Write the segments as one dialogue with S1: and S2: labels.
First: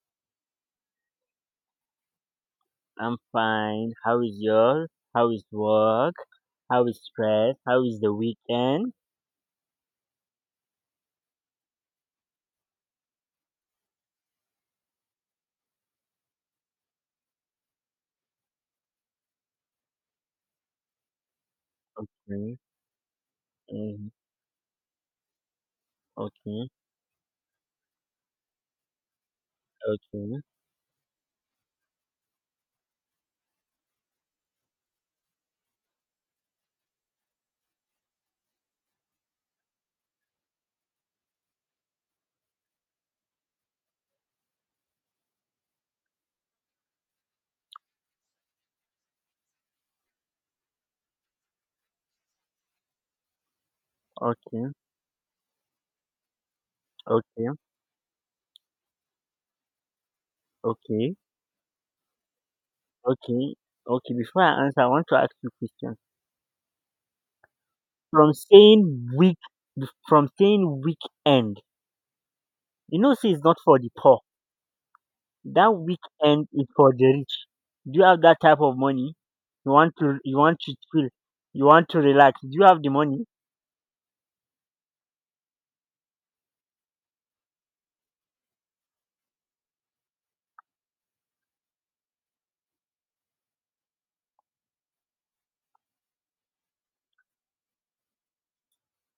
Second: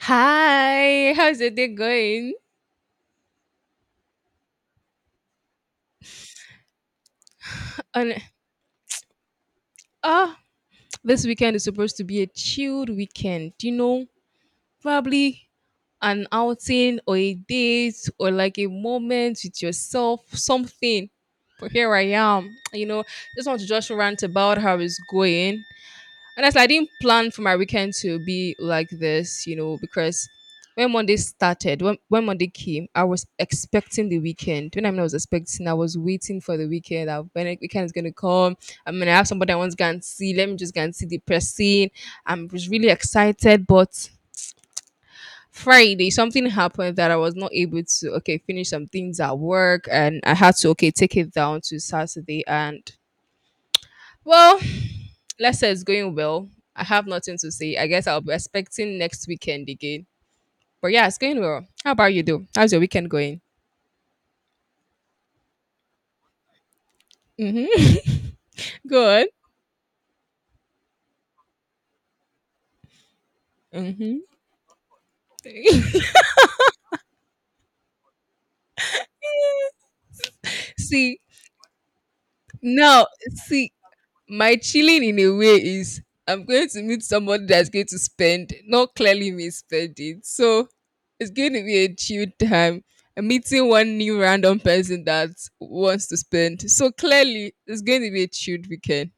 S1: Hi, how's your day going?
S2: I'm fine. How is yours? How is work? How is stress? How is the
S1: And
S2: weekend?
S1: ah, this weekend is supposed to be a chilled weekend. You know, probably an outing or a date or like a moment with yourself, something. But here I am.
S2: Mm,
S1: You know, just want to just
S2: mm,
S1: rant about how it's going. Honestly, I
S2: okay,
S1: didn't plan for my weekend to be like this, you know, because
S2: okay,
S1: when Monday started, when Monday came, I was expecting the weekend. When I mean I was expecting, I was waiting for the weekend. That when the weekend is gonna come, I mean I have somebody I want to go and see. Let me just go and see the person. I was really excited, but Friday something happened that I was not able to okay finish some things at work, and I had to okay take it down to Saturday and well,
S2: okay,
S1: let's say it's going well. I have nothing
S2: okay,
S1: to say. I guess I'll be expecting next weekend again. But yeah,
S2: okay,
S1: it's going well. How about you, though? How's your weekend going?
S2: okay, okay. Before I answer, I want to ask you a question.
S1: Mm-hmm.
S2: From saying
S1: Good.
S2: week, from saying weekend, see, it's not for the
S1: Mm-hmm.
S2: poor. That weekend is for the rich. Do you have that type of money? You want to chill,
S1: See,
S2: you want to relax. Do you have the
S1: now,
S2: money?
S1: see, my chilling in a way is I'm going to meet somebody that's going to spend, not clearly me spending. So it's going to be a chill time. I'm meeting one new random person that wants to spend. So clearly, it's going to be a chilled weekend.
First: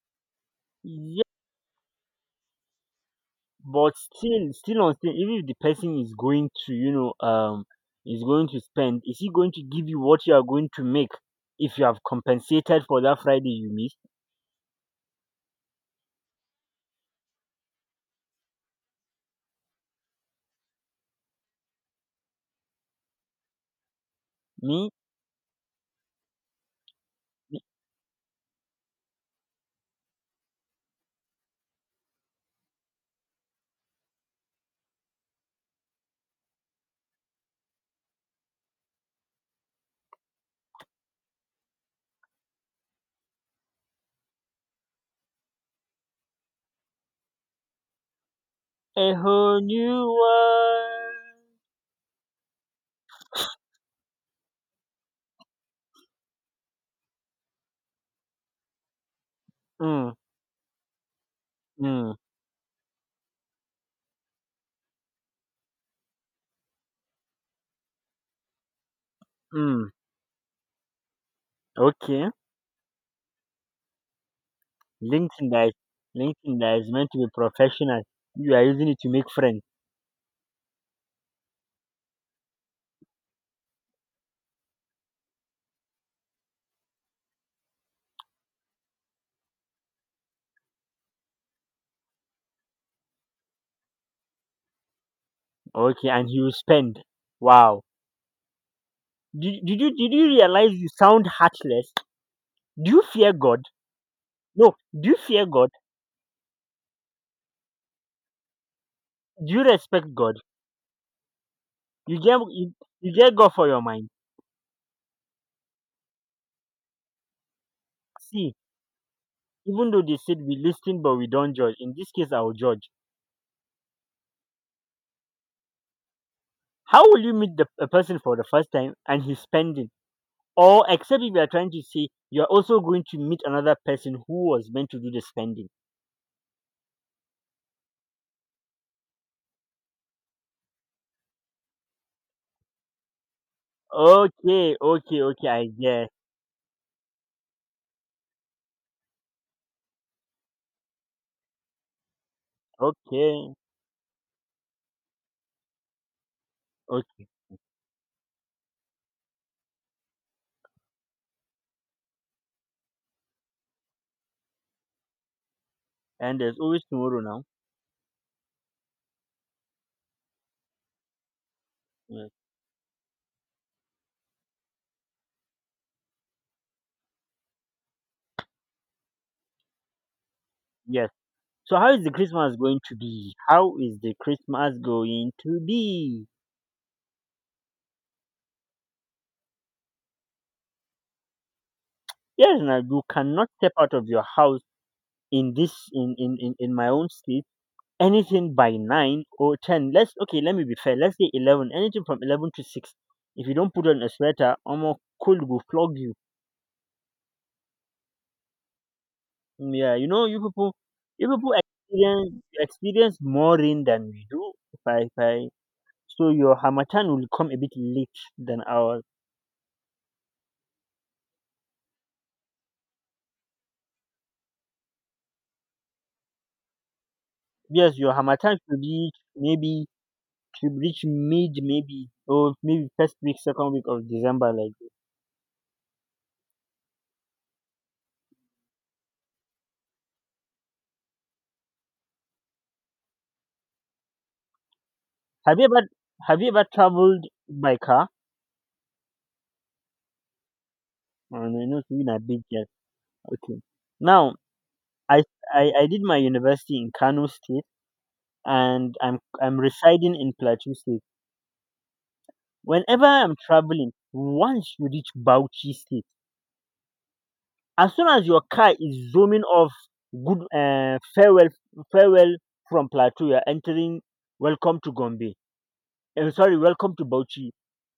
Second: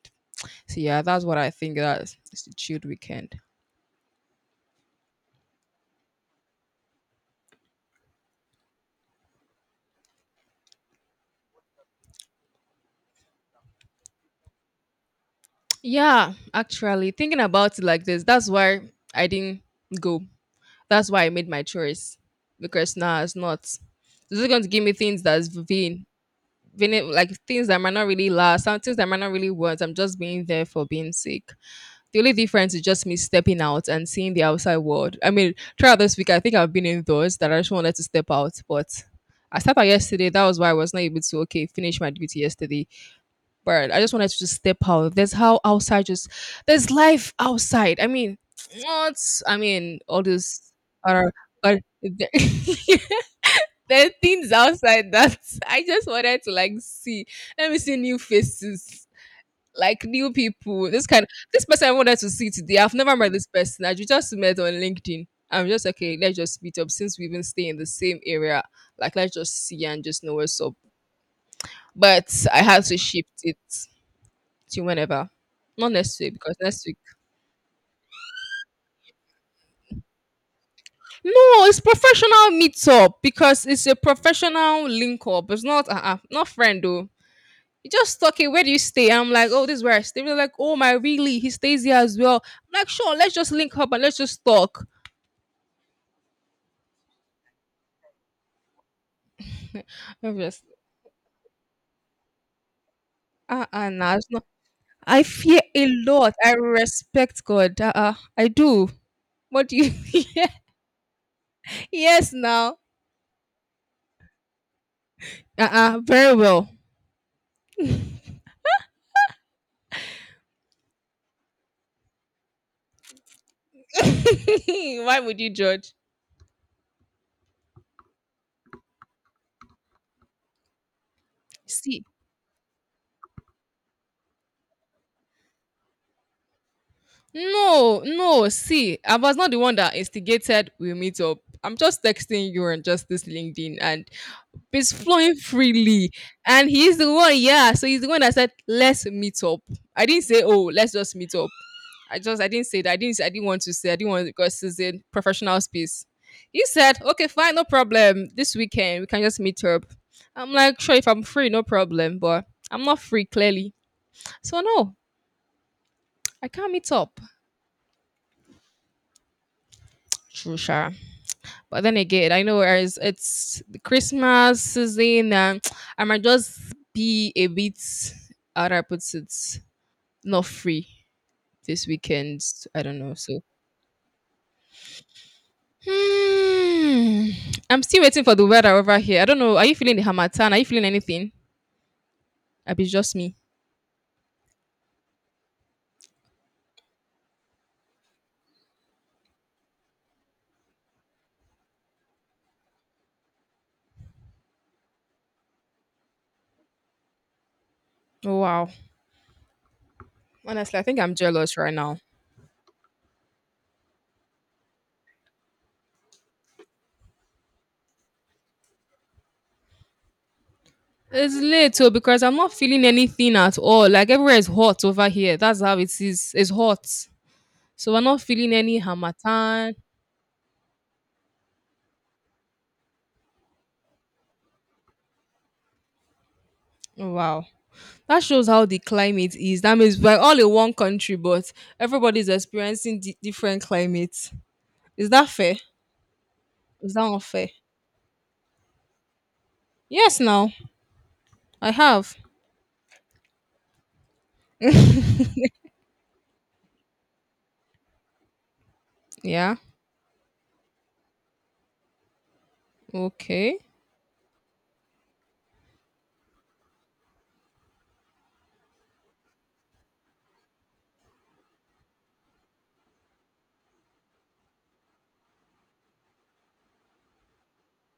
S1: So yeah, that's what I think. That's it's a chilled weekend.
S2: But still even if the person is going to you know is going to spend, is he going to give you what you are going to make if you have compensated for that Friday you missed?
S1: Yeah, actually, thinking about it like this, that's why I didn't go. That's why I made my choice because now it's not. This is going to give
S2: Me?
S1: me things that's vain, vain, like things that might not really last, some things that might not really want. I'm just being there for being sake. The only difference is just me stepping out and seeing the outside world. I mean, throughout this week, I think I've been indoors that I just wanted to step out, but I stepped out yesterday. That was why I was not able to okay finish my duty yesterday. But I just wanted to just step out. There's how outside just there's life outside. I mean,
S2: A
S1: what? I
S2: whole
S1: mean
S2: new
S1: all this
S2: world.
S1: are but there, there are things outside that I just wanted to like see. Let me see new faces, like new people. This kind this
S2: Mm,
S1: person I
S2: mm,
S1: wanted to see today. I've never met this person. I just met on LinkedIn. I'm just okay, let's just meet up since we even stay in the same area. Like let's just see
S2: mm.
S1: and just know what's up. But
S2: Okay.
S1: I had to shift it to whenever.
S2: linkedin that is,
S1: Not next week because
S2: LinkedIn, that
S1: next
S2: is
S1: week.
S2: meant to be professional, you are using it to make friends?
S1: No, it's professional meetup because it's a professional link up. It's not not friend though. You just talk it. Where do you stay? I'm like, oh, this is where I stay. They're like, oh my, really? He stays here as well. I'm like, sure, let's just link up and let's just talk.
S2: Okay, and he will spend. Wow. Did you
S1: I'm just
S2: realize you sound heartless? Do you fear God?
S1: Nah, it's not.
S2: No, do you
S1: I
S2: fear
S1: fear
S2: God?
S1: a lot. I respect God. I do.
S2: Do you
S1: What do you?
S2: respect God?
S1: Yeah.
S2: you
S1: Yes,
S2: get you,
S1: now.
S2: you get God for your mind?
S1: Very well.
S2: See, even though they said we listen but we don't judge, in this case I'll judge.
S1: Why would you judge?
S2: How will you meet the a person for the first time and he's spending? Or except if you are trying to
S1: See,
S2: say you're also going to meet another person who was meant to do the spending?
S1: no, no. See, I was not the one that instigated we meet up. I'm just texting you on just this LinkedIn and
S2: Okay,
S1: it's
S2: okay,
S1: flowing
S2: okay, I guess.
S1: freely. And he's the one, yeah. So he's the one that said, let's meet up. I didn't say, oh, let's just meet up. I didn't say that. I didn't
S2: Okay,
S1: want to say I didn't want because it's in professional space. He said, okay,
S2: okay,
S1: fine, no problem. This weekend we can just meet up. I'm like, sure, if I'm free, no problem, but I'm not free clearly. So no,
S2: and
S1: I
S2: there's
S1: can't
S2: always
S1: meet up.
S2: tomorrow now.
S1: True, Sha. But then
S2: Yes,
S1: again, I know as it's the Christmas season, and I might just be a bit, how do I put it, not free
S2: yes. So
S1: this
S2: how is the
S1: weekend.
S2: Christmas going
S1: I
S2: to
S1: don't know.
S2: be?
S1: So,
S2: How is the Christmas going to be?
S1: hmm, I'm still waiting for the weather over here. I don't know. Are you feeling the Hamatan? Are you feeling anything?
S2: Yes,
S1: I
S2: now
S1: be
S2: you
S1: just me.
S2: cannot step out of your house in this in my own state. Anything by 9 or 10, let's okay, let me be fair, let's say 11, anything from 11 to 6, if you don't put on a sweater, almost, cold will flog you.
S1: Oh, wow.
S2: Mm, yeah, you people
S1: Honestly, I think I'm
S2: you people
S1: jealous right now.
S2: experience more rain than we do. If I So your Hamatan will come a bit late than ours.
S1: It's late too because I'm not feeling anything at all. Like everywhere is hot over here. That's how it is. It's hot.
S2: Yes,
S1: So we're
S2: your
S1: not feeling
S2: Hamatan
S1: any hamatan.
S2: should reach mid maybe, or maybe first week, second week of December like this.
S1: Oh, wow. That shows how the climate is. That means we're all in one country, but everybody's experiencing different climates. Is that fair?
S2: have you ever have you ever
S1: Is that
S2: traveled
S1: unfair?
S2: by car?
S1: Yes, now
S2: And I
S1: I
S2: know you
S1: have.
S2: a big girl. Okay. Now I, I did my university in Kano State, and I'm
S1: Yeah.
S2: I'm residing in Plateau State. Whenever I'm
S1: Okay.
S2: traveling, once you reach Bauchi State, as soon as your car is zooming off, good, farewell from Plateau, you're entering. Welcome to Gombe. And sorry, welcome to Bauchi,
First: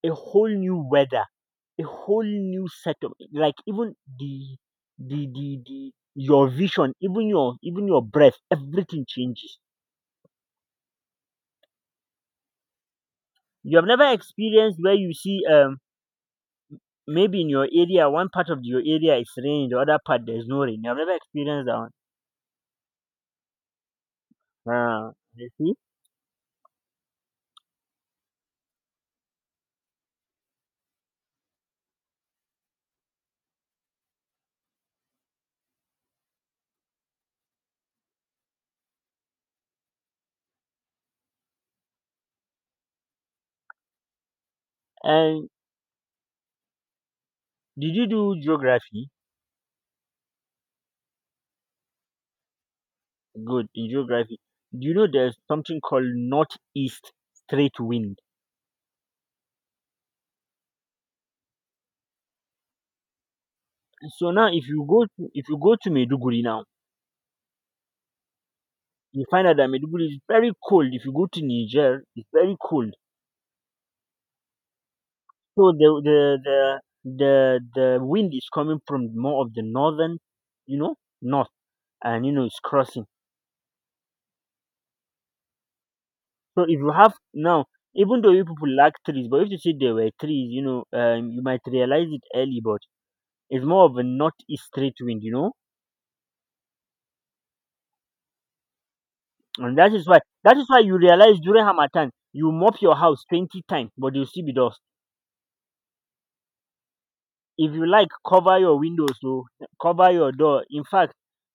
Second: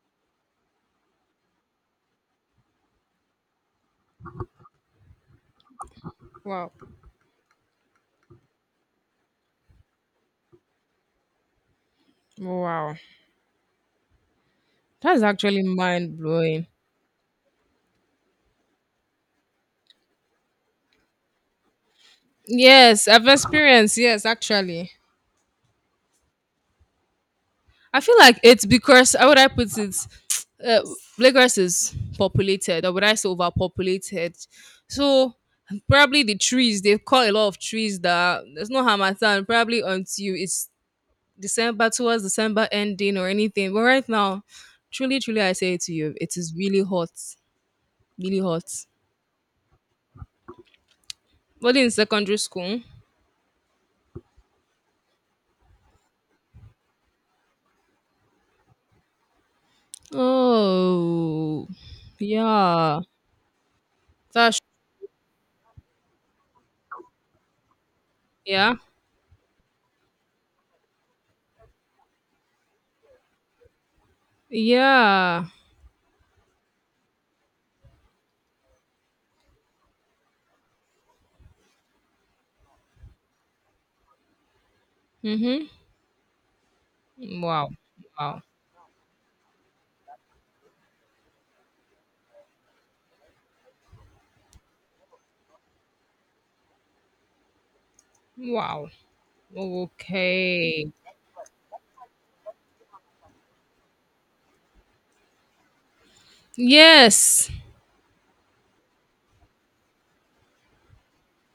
S2: a whole new weather, a whole new set of, like, even the the your
S1: Wow.
S2: vision, even your breath, everything changes.
S1: Wow.
S2: You have never experienced where you
S1: That's
S2: see,
S1: actually mind blowing.
S2: maybe in your area one part of your area is rain, the other part there's no rain. You have never experienced that one.
S1: Yes, I've experienced. Yes, actually.
S2: Ah, you see?
S1: I feel like it's because how would I put it? Uh, Lagos is populated, or would I say overpopulated? So probably the trees they've cut a lot of trees that there's no Hamatan probably until it's December towards December ending or anything. But right now, truly, truly,
S2: And
S1: I say it to you, it is really hot,
S2: did you
S1: really
S2: do
S1: hot.
S2: geography?
S1: But in secondary school,
S2: Good in geography. Do you know there's something called northeast straight wind?
S1: oh yeah,
S2: So now
S1: that's
S2: if you go to Maiduguri now,
S1: yeah,
S2: you find out that Maiduguri is very cold. If you go to Niger, it's very cold.
S1: yeah.
S2: So the wind is coming from more of the northern, you know, north, and you know it's crossing.
S1: Mhm.
S2: So if you have now,
S1: Wow,
S2: even though
S1: wow.
S2: you people lack trees, but if you see there were trees, you might realize it early, but it's more of a northeast straight wind,
S1: Wow.
S2: and that is why
S1: Okay.
S2: you realize during Hamatan you mop your house 20 times, but you will still be dust.
S1: Yes.
S2: If you like cover your windows, oh, cover your door. In fact,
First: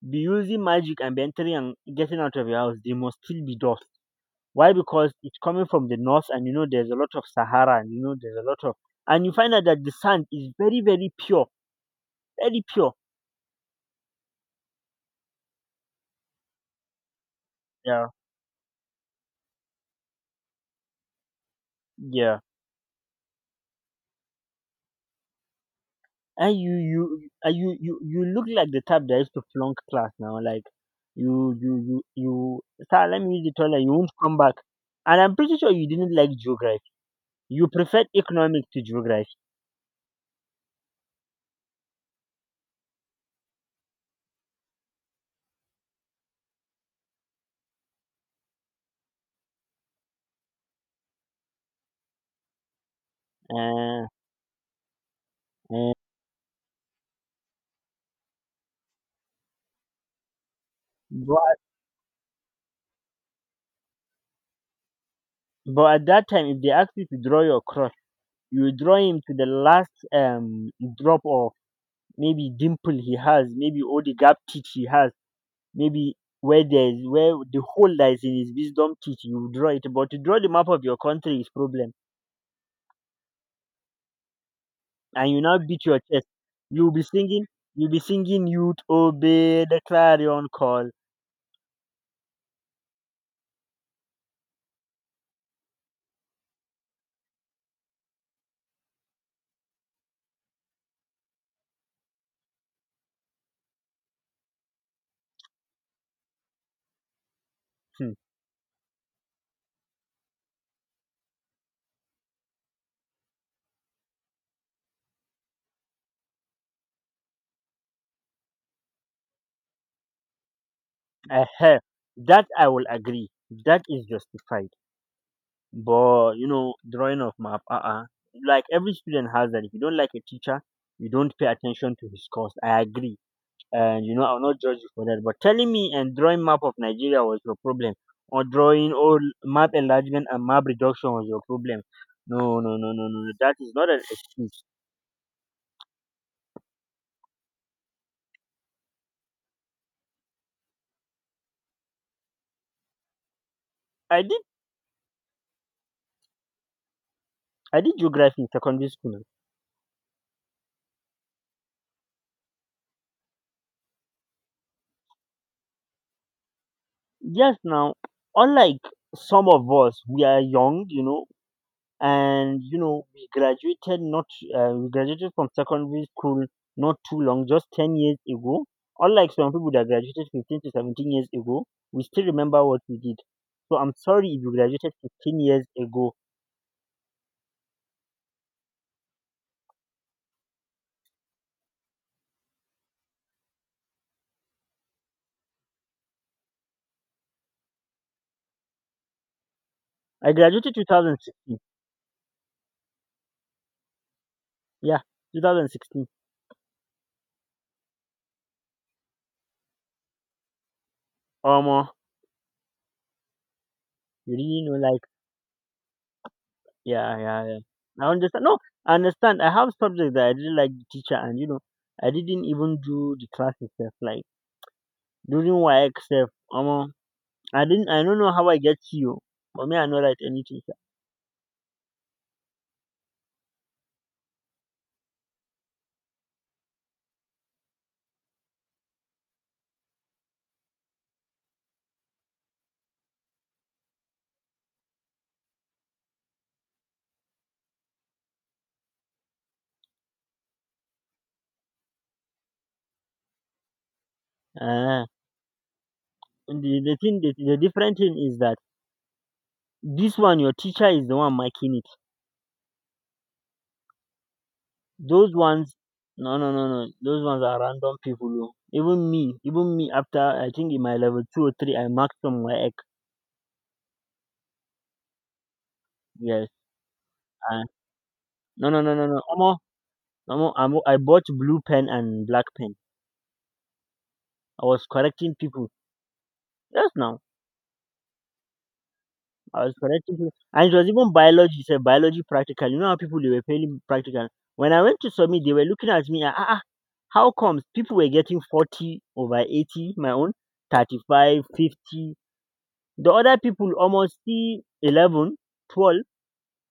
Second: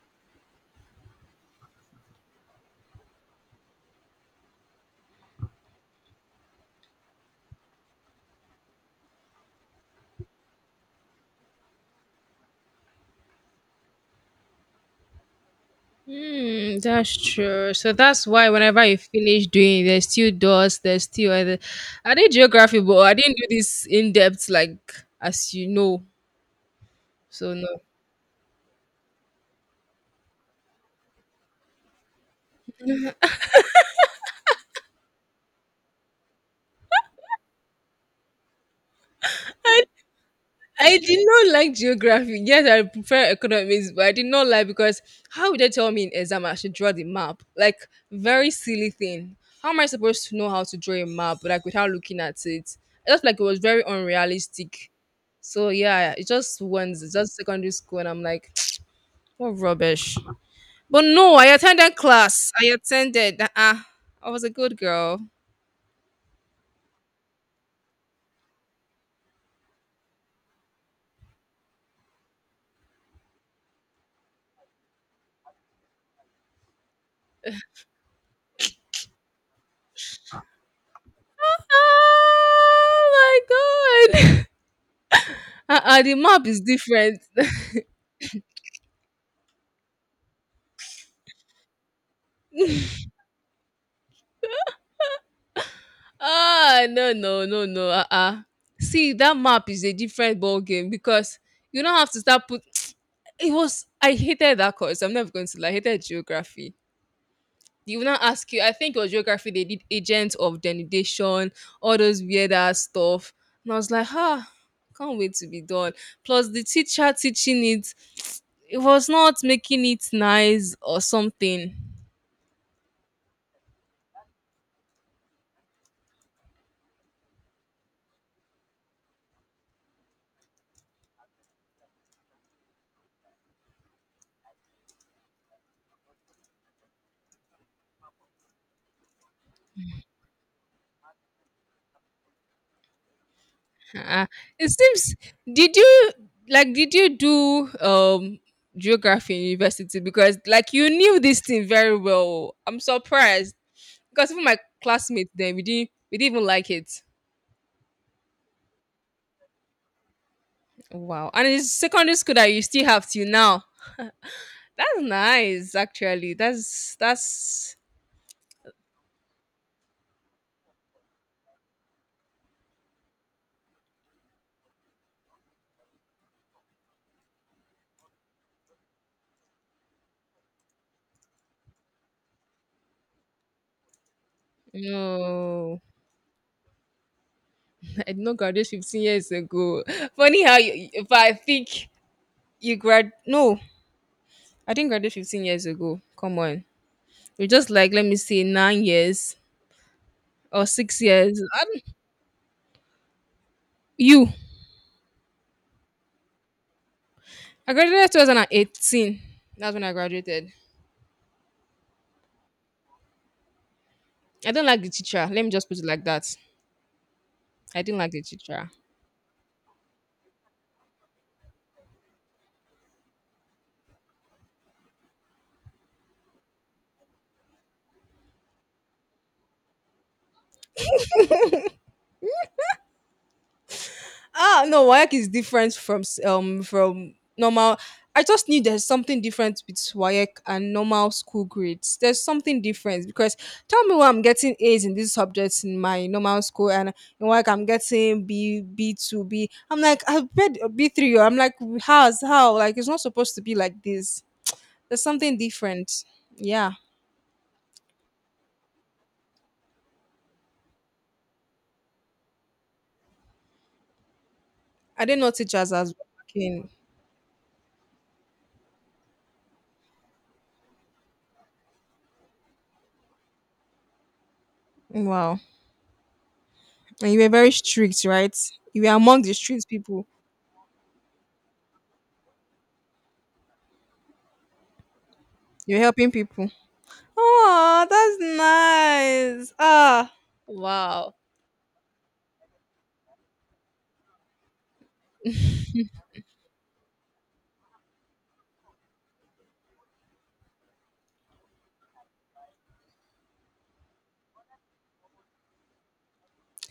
S2: be using magic and be entering and getting out of your house, there must still be dust. Why? Because it's coming from the north and you know there's a lot of Sahara, and you know there's a lot of, and you find out that the sand is very, very pure. Very pure.
S1: Hmm. That's true. So
S2: Yeah.
S1: that's why whenever you finish doing, it, there's still doors, there's still other. I did
S2: Yeah.
S1: geography, but I didn't do this in depth like as you know.
S2: And you you
S1: So
S2: and
S1: no.
S2: you you, you look like the type that used to flunk class now, like, you sir, let me use the toilet, you won't come back. And I'm pretty sure you didn't like geography. You preferred economics to geography.
S1: I did not like geography. Yes, I prefer economics, but I did not like because how would they tell me in exam I should draw the map? Like very silly thing. How am I supposed to know how to draw a map like without looking at it? I just like it was very
S2: um
S1: unrealistic. So
S2: um
S1: yeah, it just once, it's just secondary school, and I'm like, what rubbish. But no, I
S2: but
S1: attended class. I attended. Uh-uh. I was a good girl.
S2: but at that time if they ask you to draw your crush, you draw him to the last drop of maybe dimple he has, maybe all the gap teeth he has, maybe where the hole that is in his wisdom teeth, you draw it. But to draw the map of your country is problem,
S1: Oh my god.
S2: and you now beat your
S1: Uh-uh, the
S2: chest.
S1: map is
S2: you will be
S1: different.
S2: singing you'll be singing, "Youth, obey the clarion call."
S1: Ah, no, no, no, no. Uh-uh. See, that map is a different ball game because you don't have to start put. It was I hated that course. I'm never going to lie. I hated geography. They will
S2: Hmm.
S1: not ask you. I think it was geography. They did agents of denudation, all those weird ass stuff, and I was like, ah, can't wait to be done. Plus, the teacher teaching it, it was not making it nice or something.
S2: uh that I will agree, that is justified. But drawing of map, like every student has that. If you don't like a teacher, you don't pay attention to his course. I agree. And I'll not judge you for that. But telling me and drawing map of Nigeria was your problem. Or drawing, or map enlargement and map reduction was your problem. No, no, no, no, no. No. That is not an
S1: uh
S2: excuse.
S1: It seems. Did you like? Did you do geography in university? Because like you knew this thing very well. I'm surprised
S2: I
S1: because
S2: did
S1: even my classmates then we didn't even like it.
S2: I did geography in secondary school.
S1: Wow! And it's secondary school that you still have till now. That's nice, actually. That's
S2: Yes
S1: that's.
S2: now, unlike some of us, we are young, and you know we graduated, not we graduated from secondary school not too long, just 10 years ago, unlike some people that graduated 15 to 17 years ago. We still remember what we did. So I'm sorry if you graduated 15 years
S1: No,
S2: ago.
S1: I did not graduate 15 years ago. Funny how you, if I think you grad, no, I didn't graduate 15 years ago. Come on. You're just like, let me see, 9 years
S2: I
S1: or
S2: graduated
S1: 6 years.
S2: 2016.
S1: I don't- you.
S2: Yeah, 2016
S1: I graduated 2018. That's when I graduated.
S2: or more. You
S1: I do
S2: really
S1: not
S2: know,
S1: like the
S2: like,
S1: teacher. Let me just put it like that.
S2: yeah, yeah, yeah,
S1: I didn't like
S2: I
S1: the
S2: understand. No,
S1: teacher.
S2: I understand, I have subjects that I didn't like the teacher, and you know I didn't even do the class itself, like, during work self. I don't know how I get you, but me I no write anything sha.
S1: Ah, no, Waec is different from from normal. I just knew there's something different with Waec and normal school grades. There's something different because tell me why I'm getting A's in these subjects in my normal school and in Waec I'm getting B B two B. I'm like I've read B three. Oh, I'm like how's how like it's not supposed to be like this. There's
S2: Ehen.
S1: something different.
S2: The
S1: Yeah,
S2: the thing the, the different thing is that this one your teacher is the one marking it.
S1: I didn't know
S2: Those
S1: teachers
S2: ones,
S1: as
S2: no, no, no,
S1: working.
S2: no, those ones are random people, oh. Even me after, I think in my level two or three I marked some work.
S1: Wow,
S2: Yes.
S1: and you were very
S2: Uh,
S1: strict, right?
S2: no, no,
S1: You were
S2: no, no, no.
S1: among the
S2: Omo,
S1: street people.
S2: omo, omo, I bought blue pen and black pen. I was correcting people.
S1: You're helping people.
S2: Yes now.
S1: Oh, that's nice.
S2: I was
S1: Ah,
S2: correcting people, and it was even
S1: wow.
S2: biology, sir, biology practical. You know how people they were failing practical. When I went to submit, they were looking at me. Ah, ah, ah, how comes people were getting 40 over 80? My own 35, 50. The other people almost see 11, 12.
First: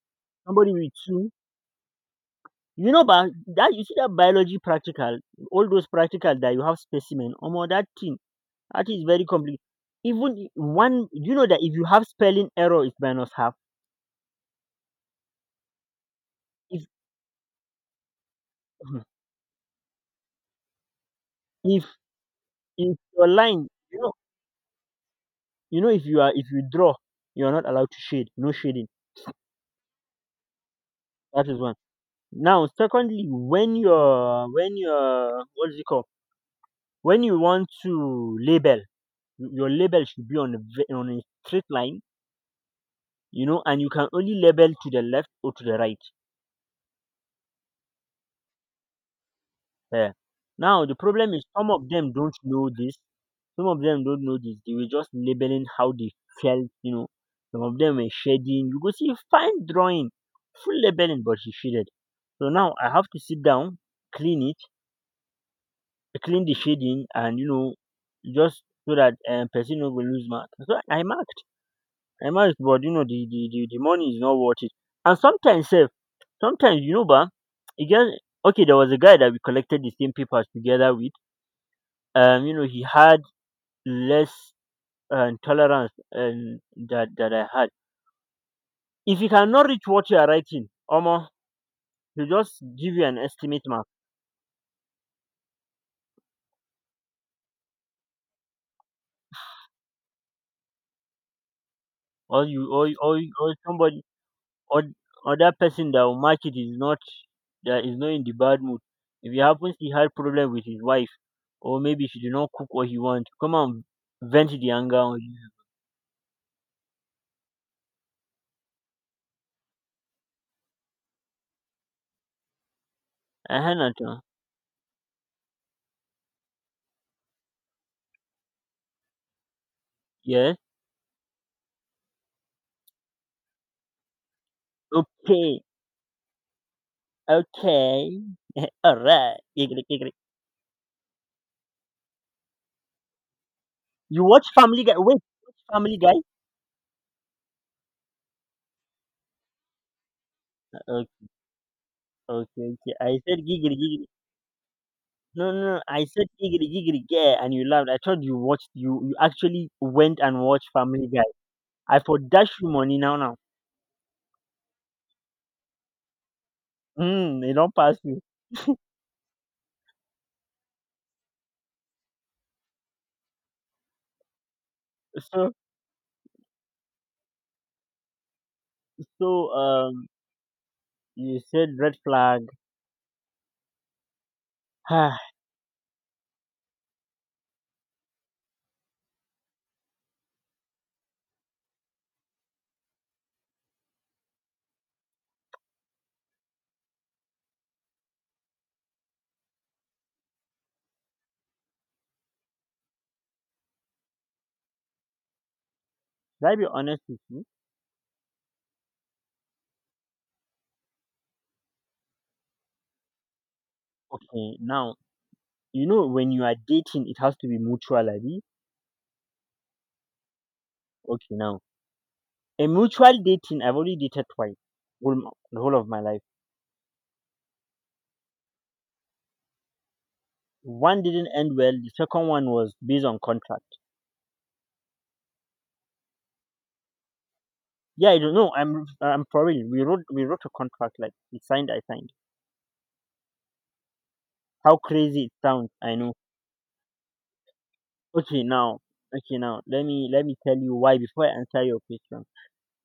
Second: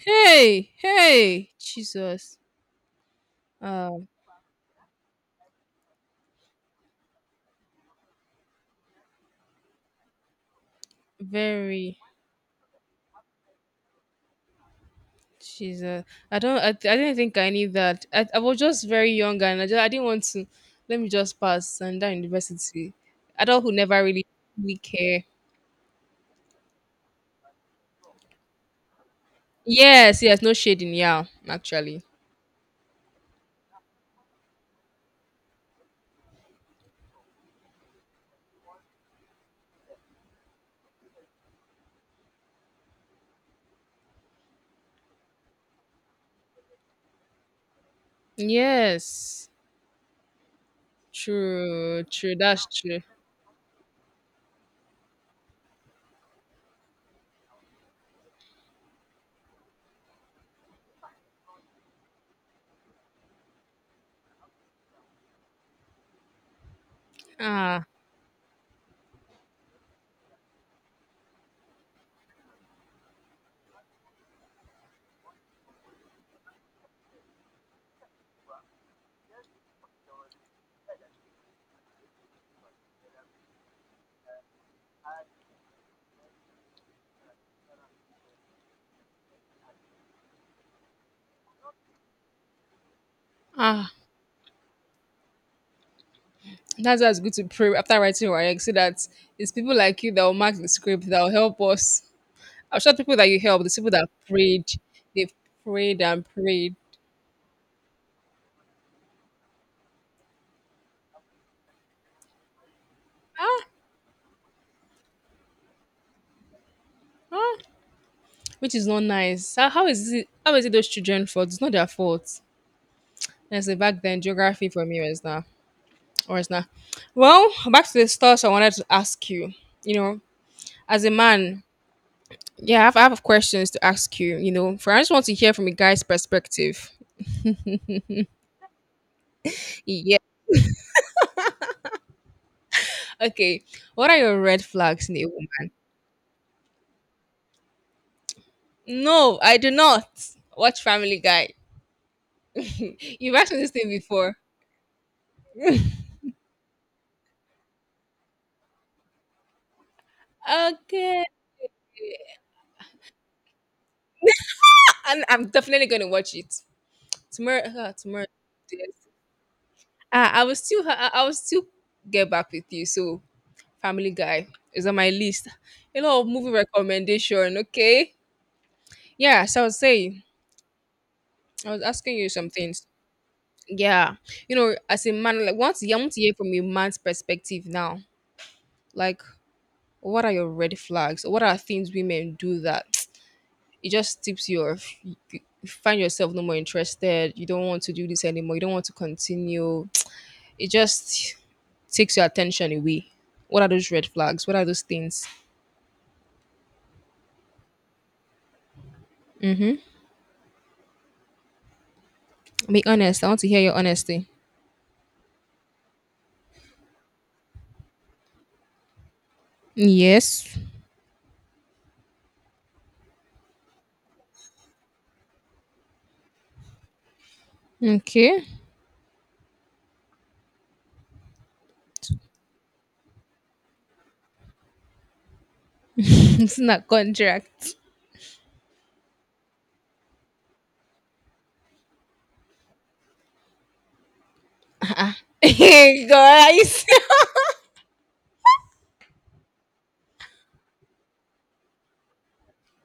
S1: Hey,
S2: Somebody with two.
S1: hey, Jesus.
S2: You know, but that you see
S1: Um,
S2: that biology practical, all those practical that you have specimen, almost that thing. That is very complicated. Even one, you know that if you
S1: Very
S2: have spelling error, it's minus half.
S1: Jesus. I don't. I
S2: If
S1: didn't think I need that. I was just very young and I didn't want to. Let me just pass
S2: if
S1: and that university.
S2: If your line,
S1: Adulthood
S2: you
S1: never
S2: know
S1: really we care.
S2: if you draw, you are not allowed to shade, no shading.
S1: Yes, yes. No shading. Yeah,
S2: That is one.
S1: actually.
S2: Now secondly, when you're what is it called? When you want to label, your label should be on a straight line, you know, and you can only label to the left or to the right.
S1: Yes.
S2: Yeah. Now the problem is some of
S1: True.
S2: them
S1: True.
S2: don't
S1: That's
S2: know this.
S1: true.
S2: Some of them don't know this. They were just labeling how they felt. Some of them were shading. You go see fine drawing, full labeling, but she shaded. So now I have to sit down, clean it, clean the shading, and
S1: Ah.
S2: just so that person no go lose mark. So I marked, but the money is not worth it. And sometimes, sef, sometimes ba, it just okay. There was a guy that we collected the same papers together with. He had less tolerance, that I had. If you cannot reach what you are writing, almost, he just give you an estimate mark,
S1: Ah. That's why it's good to pray after writing your egg so that it's people like you that will mark the script that will help us.
S2: or you
S1: I'm
S2: or
S1: sure
S2: or,
S1: people that you
S2: or
S1: help, the people
S2: somebody,
S1: that prayed,
S2: or
S1: they've
S2: other person that
S1: prayed
S2: will
S1: and
S2: match it, is
S1: prayed.
S2: not, that is not in the bad mood. If he happens he had problem with his wife, or maybe she did not cook what he want, come
S1: Ah,
S2: on, vent the anger on you.
S1: ah, which is not nice. How is it? How is it those children' fault? It's not their fault.
S2: Uh
S1: Let's say
S2: huh,
S1: back then
S2: Nathan.
S1: geography for me was not or it's not. Well, back to the stuff I wanted to ask you. You know,
S2: Yes.
S1: as a man, yeah, I have questions to ask you. You know, for I just want to hear
S2: Okay.
S1: from a guy's perspective.
S2: Okay. Alright.
S1: Okay. What are
S2: You
S1: your
S2: watch
S1: red
S2: Family Guy.
S1: flags in
S2: Wait.
S1: a
S2: You watch
S1: woman?
S2: Family Guy.
S1: No, I do not watch Family
S2: Okay.
S1: Guy.
S2: Okay. Okay. I
S1: You've
S2: said
S1: asked me this
S2: giggity
S1: thing
S2: giggity.
S1: before.
S2: No, no, no. I said giggity giggity. Yeah, and you laughed. I thought you watched. You actually went and watched Family
S1: Okay.
S2: Guy. I for dash you money now now.
S1: And I'm definitely gonna watch it
S2: Mm, they
S1: tomorrow.
S2: don't pass you.
S1: Tomorrow. Yes. I will still get back with you. So Family Guy is on my list.
S2: So
S1: A lot of movie recommendation. Okay. Yeah.
S2: so,
S1: So I was
S2: um,
S1: saying,
S2: you
S1: I
S2: said
S1: was
S2: red
S1: asking you
S2: flag.
S1: some things. Yeah. You know, as
S2: Should
S1: a man, like, once you want to hear from a man's perspective now, like, what are your red flags? What are things women do that it just tips you off? You find yourself no more interested. You don't want to do this anymore. You don't want to continue. It just takes your attention away. What are those red flags? What are those things?
S2: I be honest with you?
S1: Mm-hmm. Be honest. I want to hear your honesty.
S2: Okay, now, you know when you are dating, it has to be mutual, abi?
S1: Yes.
S2: Okay, now, a mutual dating, I've only dated twice, whole m the whole of my life.
S1: Okay.
S2: One didn't end well, the second one was based on contract.
S1: It's not contract.
S2: Yeah, I don't know, I'm for real. We wrote a contract, like, we signed, I signed. How
S1: Uh-uh.
S2: crazy it sounds, I know.
S1: Guys.
S2: Okay, now okay, now, let me tell you why before I answer your question.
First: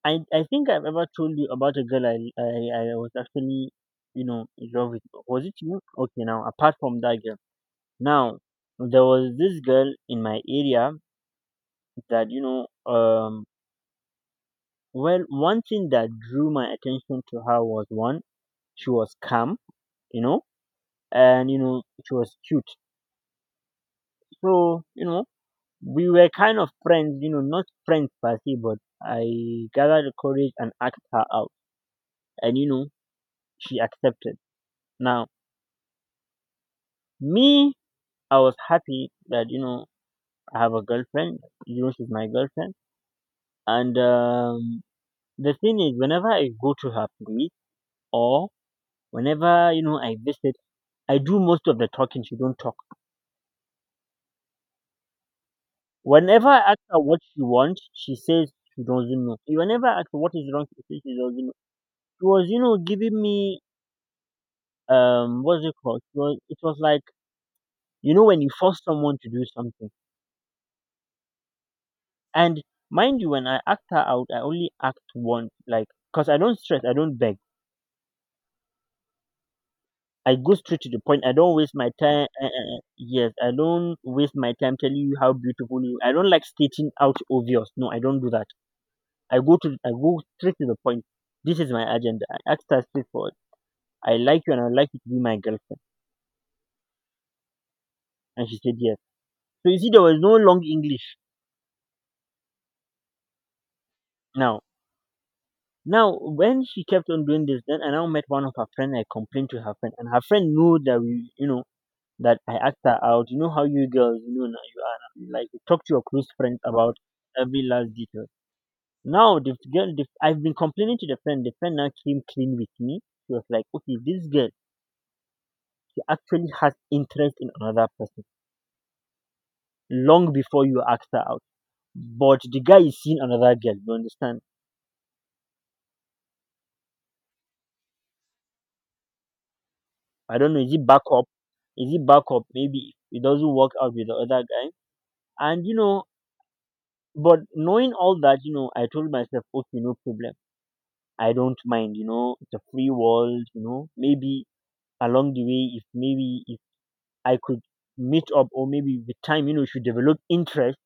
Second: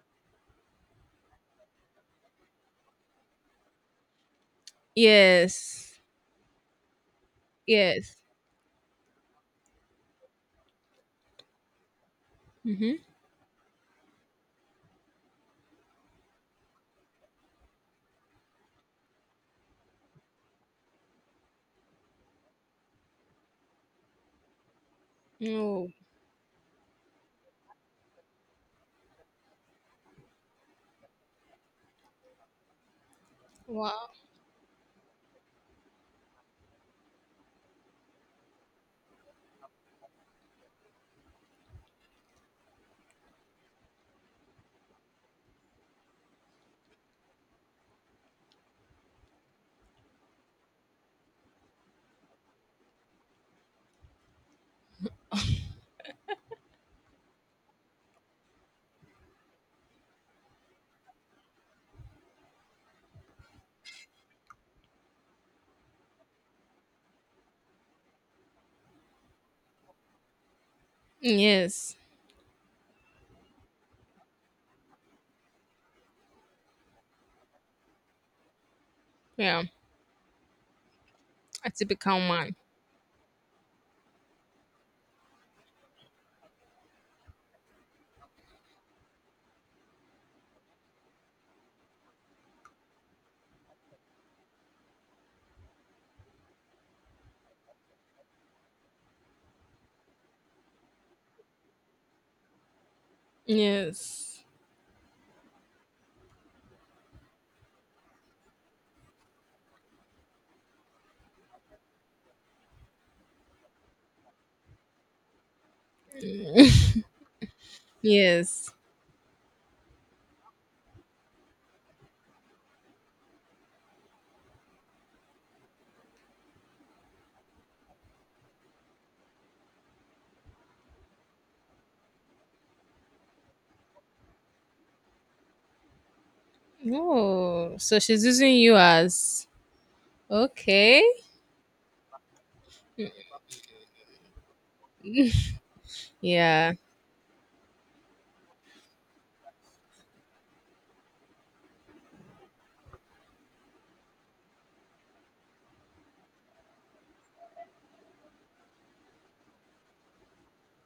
S2: I think I've ever told you about a girl I was actually in love with. Was it you?
S1: Yes.
S2: Okay, now apart from that girl,
S1: Yes.
S2: now there was this girl in my area that you know.
S1: Mm-hmm.
S2: Um, well, one thing that drew my attention to her was one, she was calm, you know, and she was cute. So
S1: Oh,
S2: we were kind of friends, not friends per se, but I gathered the courage and asked her out, and she
S1: wow.
S2: accepted. Now me I was happy that I have a girlfriend. You know she's my girlfriend. And the thing is, whenever I go to her place or whenever I visit, I do most of the talking. She don't talk. Whenever I ask her what she wants, she says she doesn't know. Whenever I ask her what is wrong, she says she doesn't know. She was giving me what's it called? It was like when you force someone to do something.
S1: Yes.
S2: And mind you, when I act her out, I only act once, like because I don't stress, I don't beg.
S1: Yeah.
S2: I go straight to the point. I don't
S1: A
S2: waste my
S1: typical
S2: time.
S1: man.
S2: Yes, I don't waste my time telling you how beautiful you. I don't like stating out obvious. No, I don't do that. I go straight to the point. This is my agenda. I asked her straightforward. I like you and I'd like you to be my girlfriend. And she said yes. So you see, there was no long English.
S1: Yes.
S2: Now, now, when she kept on doing this, then I now met one of her friend. I complained to her friend, and her friend knew that we, that I asked her out. You know how you girls, now you are like you talk to your close friends about every last detail.
S1: Yes.
S2: Now the girl, I've been complaining to the friend. The friend now came clean with me. She was like, "Okay, this girl, she actually has interest in another person long before you asked her out, but the guy is seeing another girl." You understand?
S1: Oh, so she's using you as
S2: I don't know. Is it
S1: okay.
S2: backup? Is it backup? Maybe it doesn't work out with the other guy. And
S1: Yeah.
S2: but knowing all that, I told myself, okay, no problem. I don't mind, it's a free world. Maybe along the way if maybe if I could meet up or maybe with time, she develop interest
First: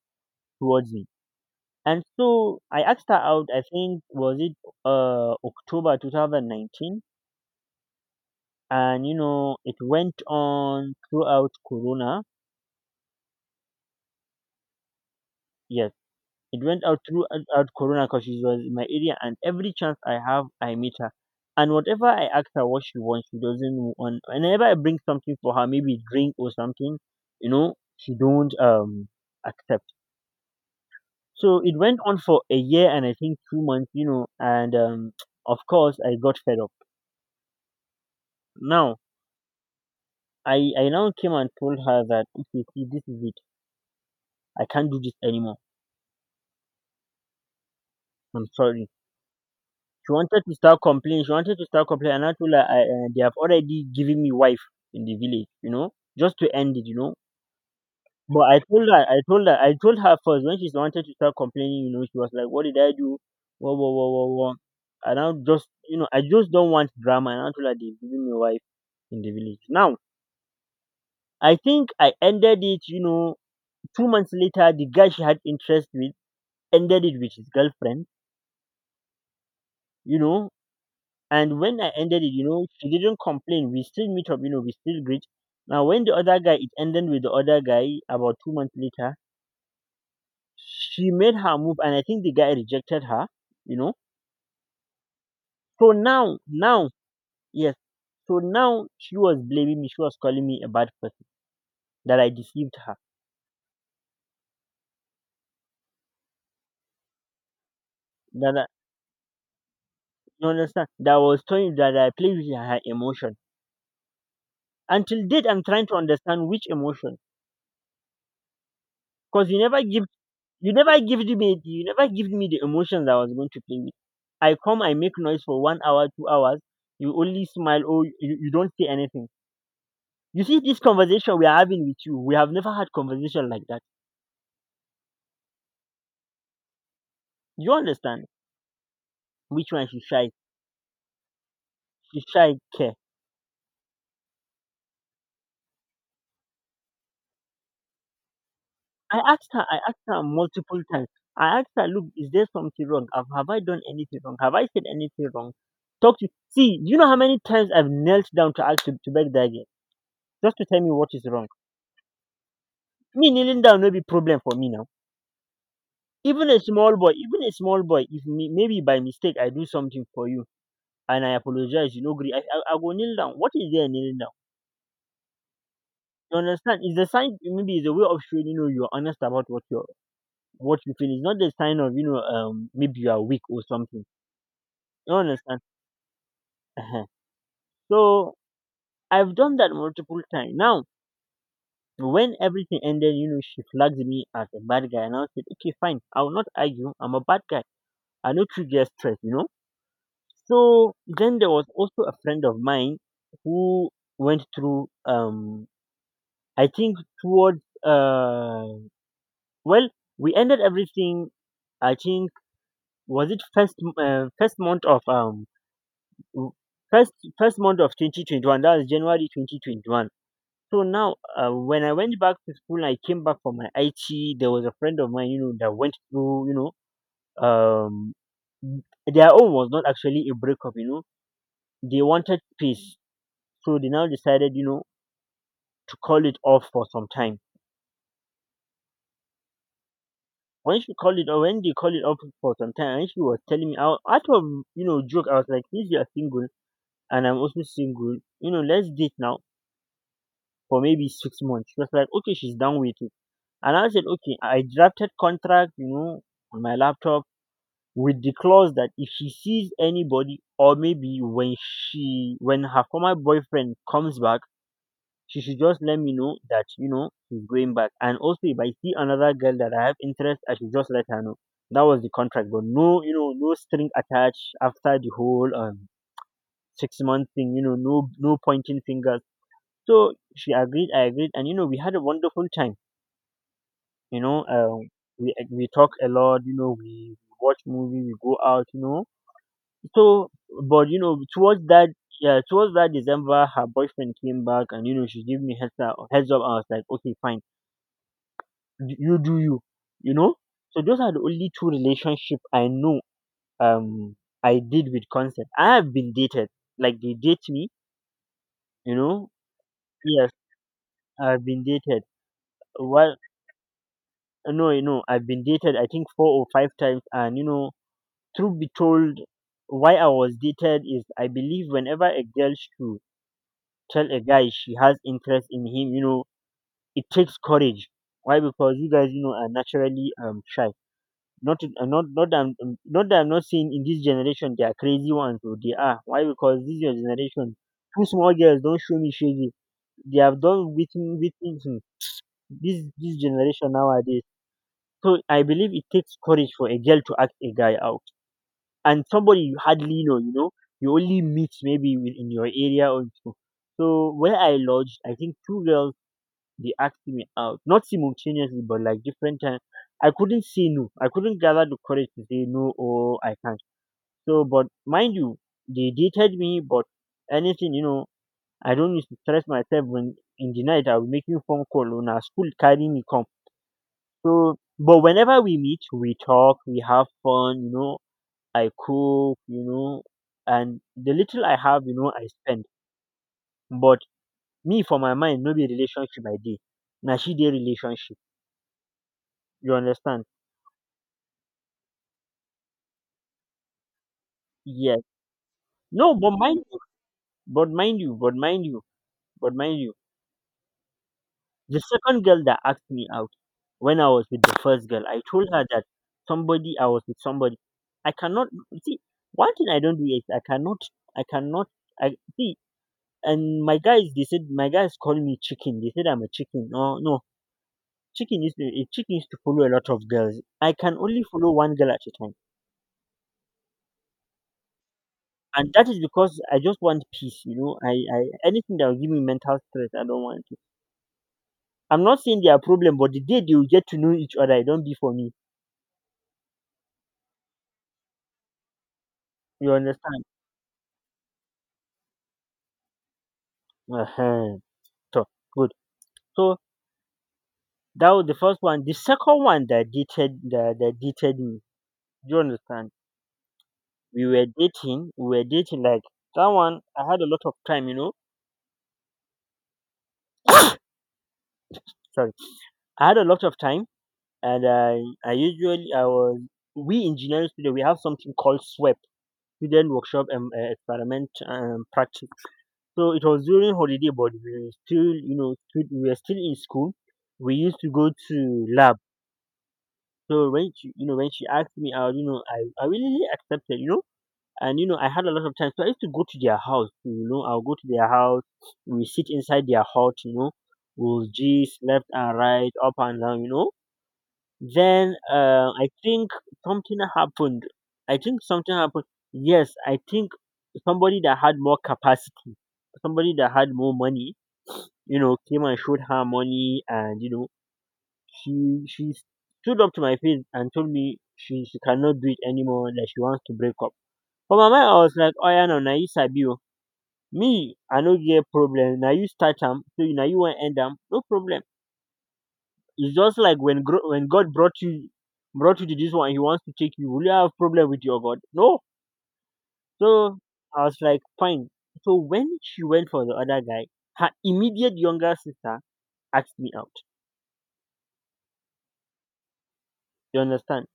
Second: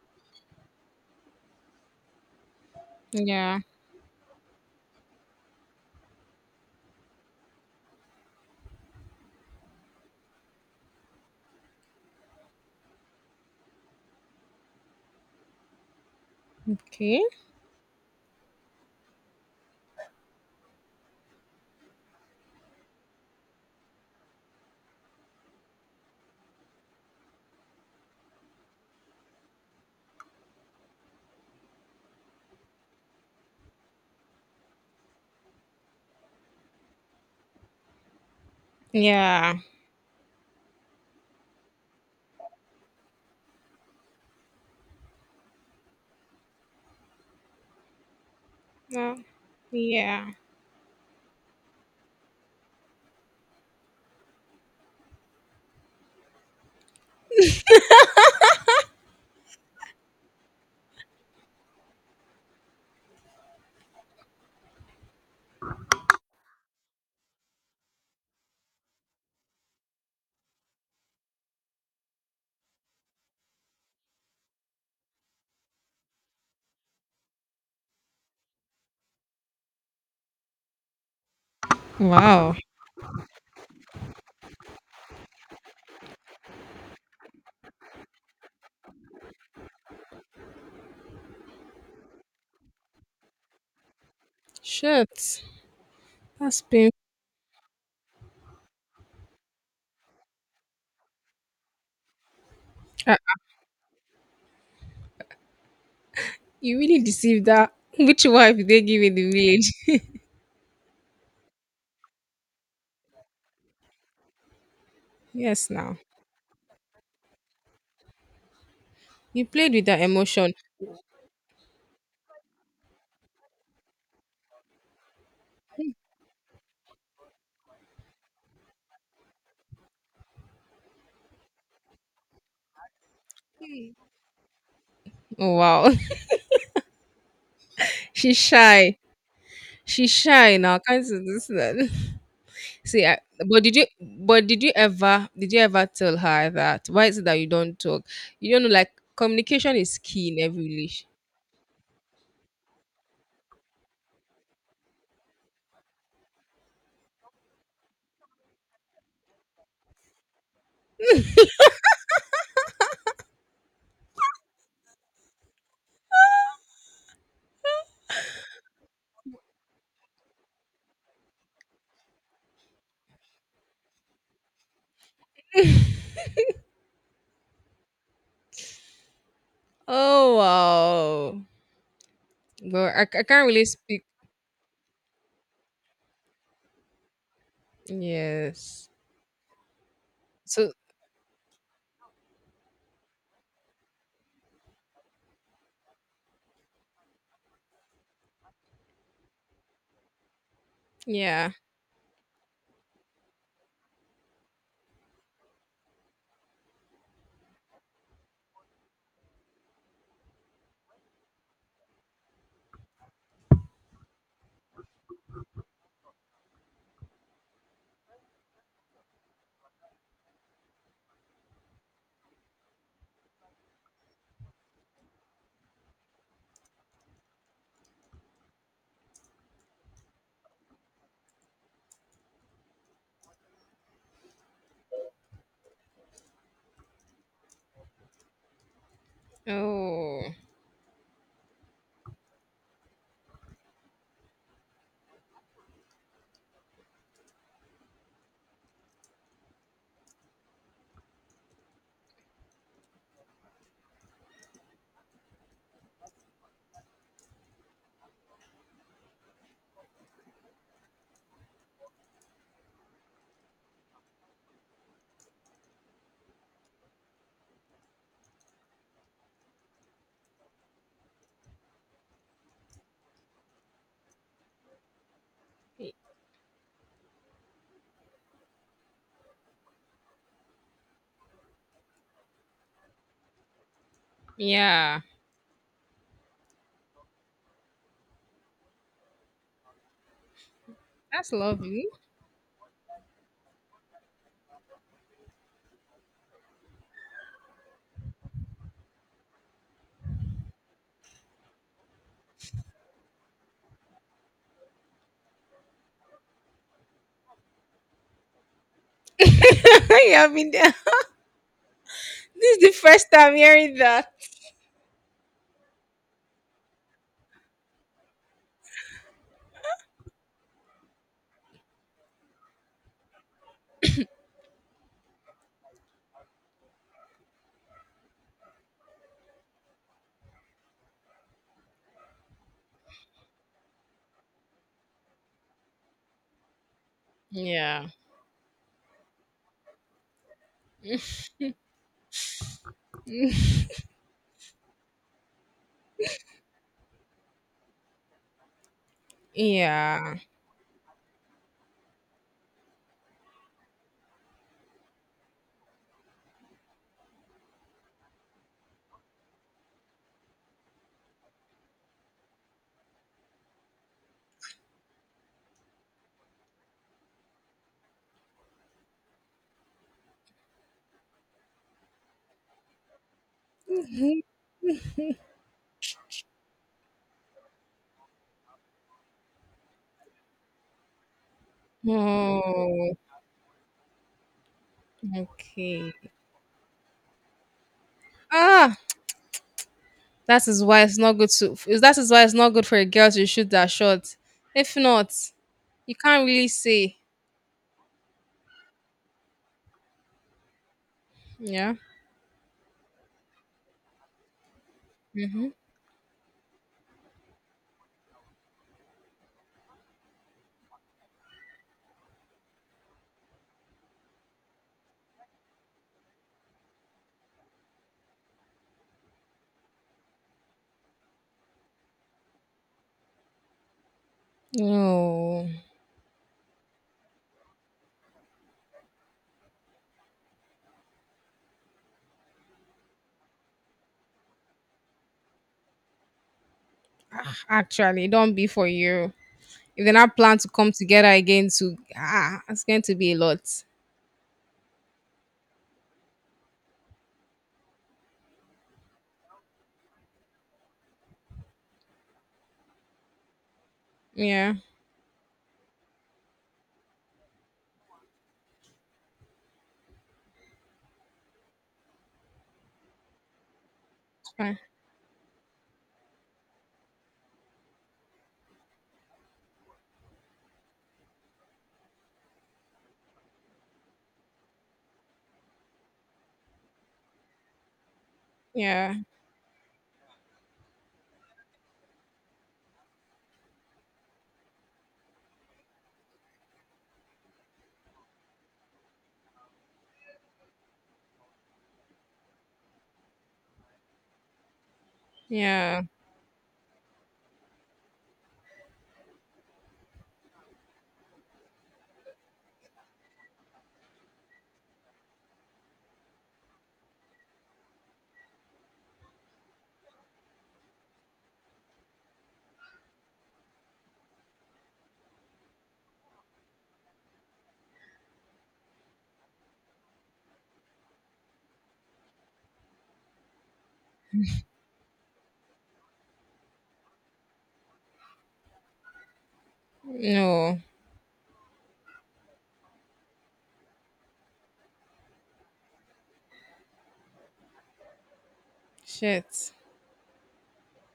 S2: towards me. And so I asked her out,
S1: Yeah.
S2: I think was it October 2019? And it went on throughout Corona. Yes. It went out
S1: Okay.
S2: throughout Corona because she was in my area, and every chance I have, I meet her. And whatever I ask her what she wants, she doesn't want. Whenever I bring something for her, maybe drink or something, she don't accept. So it went on for a year and I think 2 months, and of course I got fed up. Now
S1: Yeah.
S2: I now came and told her that okay, see, this is it. I can't do this anymore. I'm sorry.
S1: Uh,
S2: She
S1: yeah.
S2: wanted to start complaining. She wanted to start complaining. And I told her, they have already given me wife in the village, just to end it. But I told her, I told her, I told her first when she wanted to start complaining, she was like, what did I do? Whoa, whoa, whoa, whoa, whoa. And I just, I just don't want drama. And I told her, they've given me wife in the village. Now, I think I ended it, 2 months later, the guy she had interest with ended it with his girlfriend, you know, and when I ended it,
S1: Wow.
S2: she didn't complain. We still meet up, we still greet. Now, when the other guy, it ended with the other guy about 2 months later, she made her move, and I think the guy rejected her, you know.
S1: Shit.
S2: So now,
S1: That's
S2: now,
S1: pain.
S2: yes, so now she was blaming me. She was calling me a bad person, that I deceived her,
S1: Uh, you really deceived that. Which wife
S2: that I,
S1: did they give in the village?
S2: you understand, that I was telling that I played with her emotion. Until date, I'm
S1: Yes,
S2: trying to
S1: now.
S2: understand which emotion,
S1: You
S2: because you
S1: played
S2: never
S1: with her
S2: give
S1: emotion.
S2: You never give me you never give me the emotions I was going to play with. I come, I make noise for 1 hour, 2 hours. You only smile or you don't say anything. You see this conversation we are having with you. We have never had conversation like that.
S1: Oh, wow.
S2: You understand
S1: She's shy.
S2: which one she
S1: She's
S2: shy?
S1: shy now. Can't do this.
S2: She shy care.
S1: See, I, but did you ever tell her that? Why is it that you don't talk? You don't know, like,
S2: I asked her.
S1: communication
S2: I
S1: is
S2: asked her
S1: key in every
S2: multiple
S1: relation.
S2: times. I asked her, look, is there something wrong? Have I done anything wrong? Have I said anything wrong? Talk to. See, you know how many times I've knelt down to ask to beg that girl just to tell me what is wrong. Me kneeling down no be problem for me now. Even a small boy, even a small boy, if me, maybe by mistake I do something for you and I apologize, agree, I go kneel down. What is there kneeling down? You understand? It's the sign, maybe it's a way of showing, you're honest about
S1: Oh,
S2: what you feel. It's not
S1: wow.
S2: the sign of,
S1: Well, I,
S2: maybe you are
S1: I
S2: weak
S1: can't
S2: or
S1: really
S2: something.
S1: speak.
S2: You understand? Ehen. So
S1: Yes.
S2: I've done that multiple times.
S1: So
S2: Now, when everything ended, she flagged me as a bad guy and I said, okay, fine, I will not argue. I'm a bad guy. I know you get stress. So then there
S1: yeah.
S2: was also a friend of mine who went through I think towards well we ended everything I think was it w- first first month of 2021, that was January 2021. So now when I went back to school and I came back from my IT there was a friend of mine that went through um their own was not actually a breakup, they wanted peace, so they now decided to call it off for some time.
S1: Oh
S2: When they called it off for some time, and she was telling me out of joke, I was like, since you are single and I'm also single, let's date now for maybe 6 months. She was like, okay, she's down with it, and I said, okay, I drafted contract, on my laptop, with the clause that if she sees anybody or maybe when her former boyfriend comes back, she should just let me know that she's going back. And also, if I see another girl that I have interest, I should just let her know. That was the contract, but no, no string attached after the whole
S1: y-
S2: 6 month thing. No pointing fingers. So she agreed, I agreed, and we had a wonderful time. You know, um,
S1: yeah.
S2: we talk a lot. We watch movie, we go out. So but
S1: That's
S2: towards
S1: lovely.
S2: that yeah, towards that December, her boyfriend came back, and she gave me heads up. Heads up, I was like, okay, fine, you do you, you know so those are the only two relationship I know. um I did with consent. I have been dated, like they date me, you know
S1: Yeah, I
S2: yes,
S1: mean, this
S2: I've been dated.
S1: is the first
S2: Well,
S1: time hearing that.
S2: no, no, I've been dated I think four or five times, and truth be told, why I was dated is I believe whenever a girl should tell a guy she has interest in him, it takes courage. Why? Because you guys are naturally shy. Not not not that I'm not saying in this generation they are crazy ones. Or they are why because this is your generation.
S1: Yeah.
S2: Two small girls don't show me shady. They have done with this generation nowadays. So I believe it takes courage for a girl to ask a guy out, and somebody you hardly
S1: Yeah.
S2: know. You only meet maybe within your area or two. So where I lodged, I think two girls they asked me out, not simultaneously, but like different times. I couldn't say no. I couldn't gather the courage to say no or I can't. So, but mind you, they dated me, but anything, I don't need to stress myself when in the night I'll make you phone call when our school carry me come. So, but whenever we meet, we talk, we have fun, I cook, and the little I have, I spend.
S1: Oh,
S2: But me for my mind, no be
S1: okay.
S2: relationship I dey. Na she dey relationship.
S1: Ah,
S2: You understand?
S1: That is why it's not good for a girl to shoot that shot. If
S2: Yes.
S1: not, you
S2: No,
S1: can't
S2: but
S1: really
S2: mind you,
S1: say.
S2: but mind you, but mind you, but mind you.
S1: Yeah.
S2: The second girl that asked me out when I was with the first girl, I
S1: Mm-hmm.
S2: told her that somebody I was with somebody. I cannot see One thing I don't do is I cannot I cannot I see and my guys call me chicken. They said I'm a chicken. No, no. chicken is a chicken is to follow a lot of girls. I can only follow one girl at a time.
S1: No,
S2: And that is because I just want peace. I Anything that will give me mental stress, I don't want it. I'm not saying they are problem, but the day they will get to know each other, it don't be for me.
S1: ah, actually, it don't be for you.
S2: You
S1: If they not
S2: understand?
S1: plan to come together again, to ah, it's going to be a lot.
S2: Uh huh. So good. So that was the first one. The second one that dated me. Do you understand? We were
S1: Yeah.
S2: dating. We were dating like that one. I had a lot of time. Sorry, I had a lot of time,
S1: Ah,
S2: and I usually I was we engineering student we have something called SWEP, student workshop and experiment practice. So it was during holiday, but we were still you know still, we were still in school. We used to go to
S1: yeah.
S2: lab. So when she asked me out, I really really accepted, and I had a lot of time. So I used to go to their house, I'll go to their house. We sit inside their hut, we'll gist left and right, up and down. Then
S1: Yeah.
S2: I think something happened. I think something happened. Yes, I think somebody that had more capacity, somebody that had more money, came and showed her money, and she stood up to my face and told me she cannot do it anymore, that she wants to break up. For my mind, I was like, oh yeah, no, na you sabi o. Me, I no get problem. Na you start am, so na you want end am. No problem. It's just like when God brought you to this one. He wants to take you. Will you have problem with your God? No. So
S1: No.
S2: I was like, fine. So when she went for the other guy, her immediate younger sister asked me out.
S1: Shit.
S2: You understand?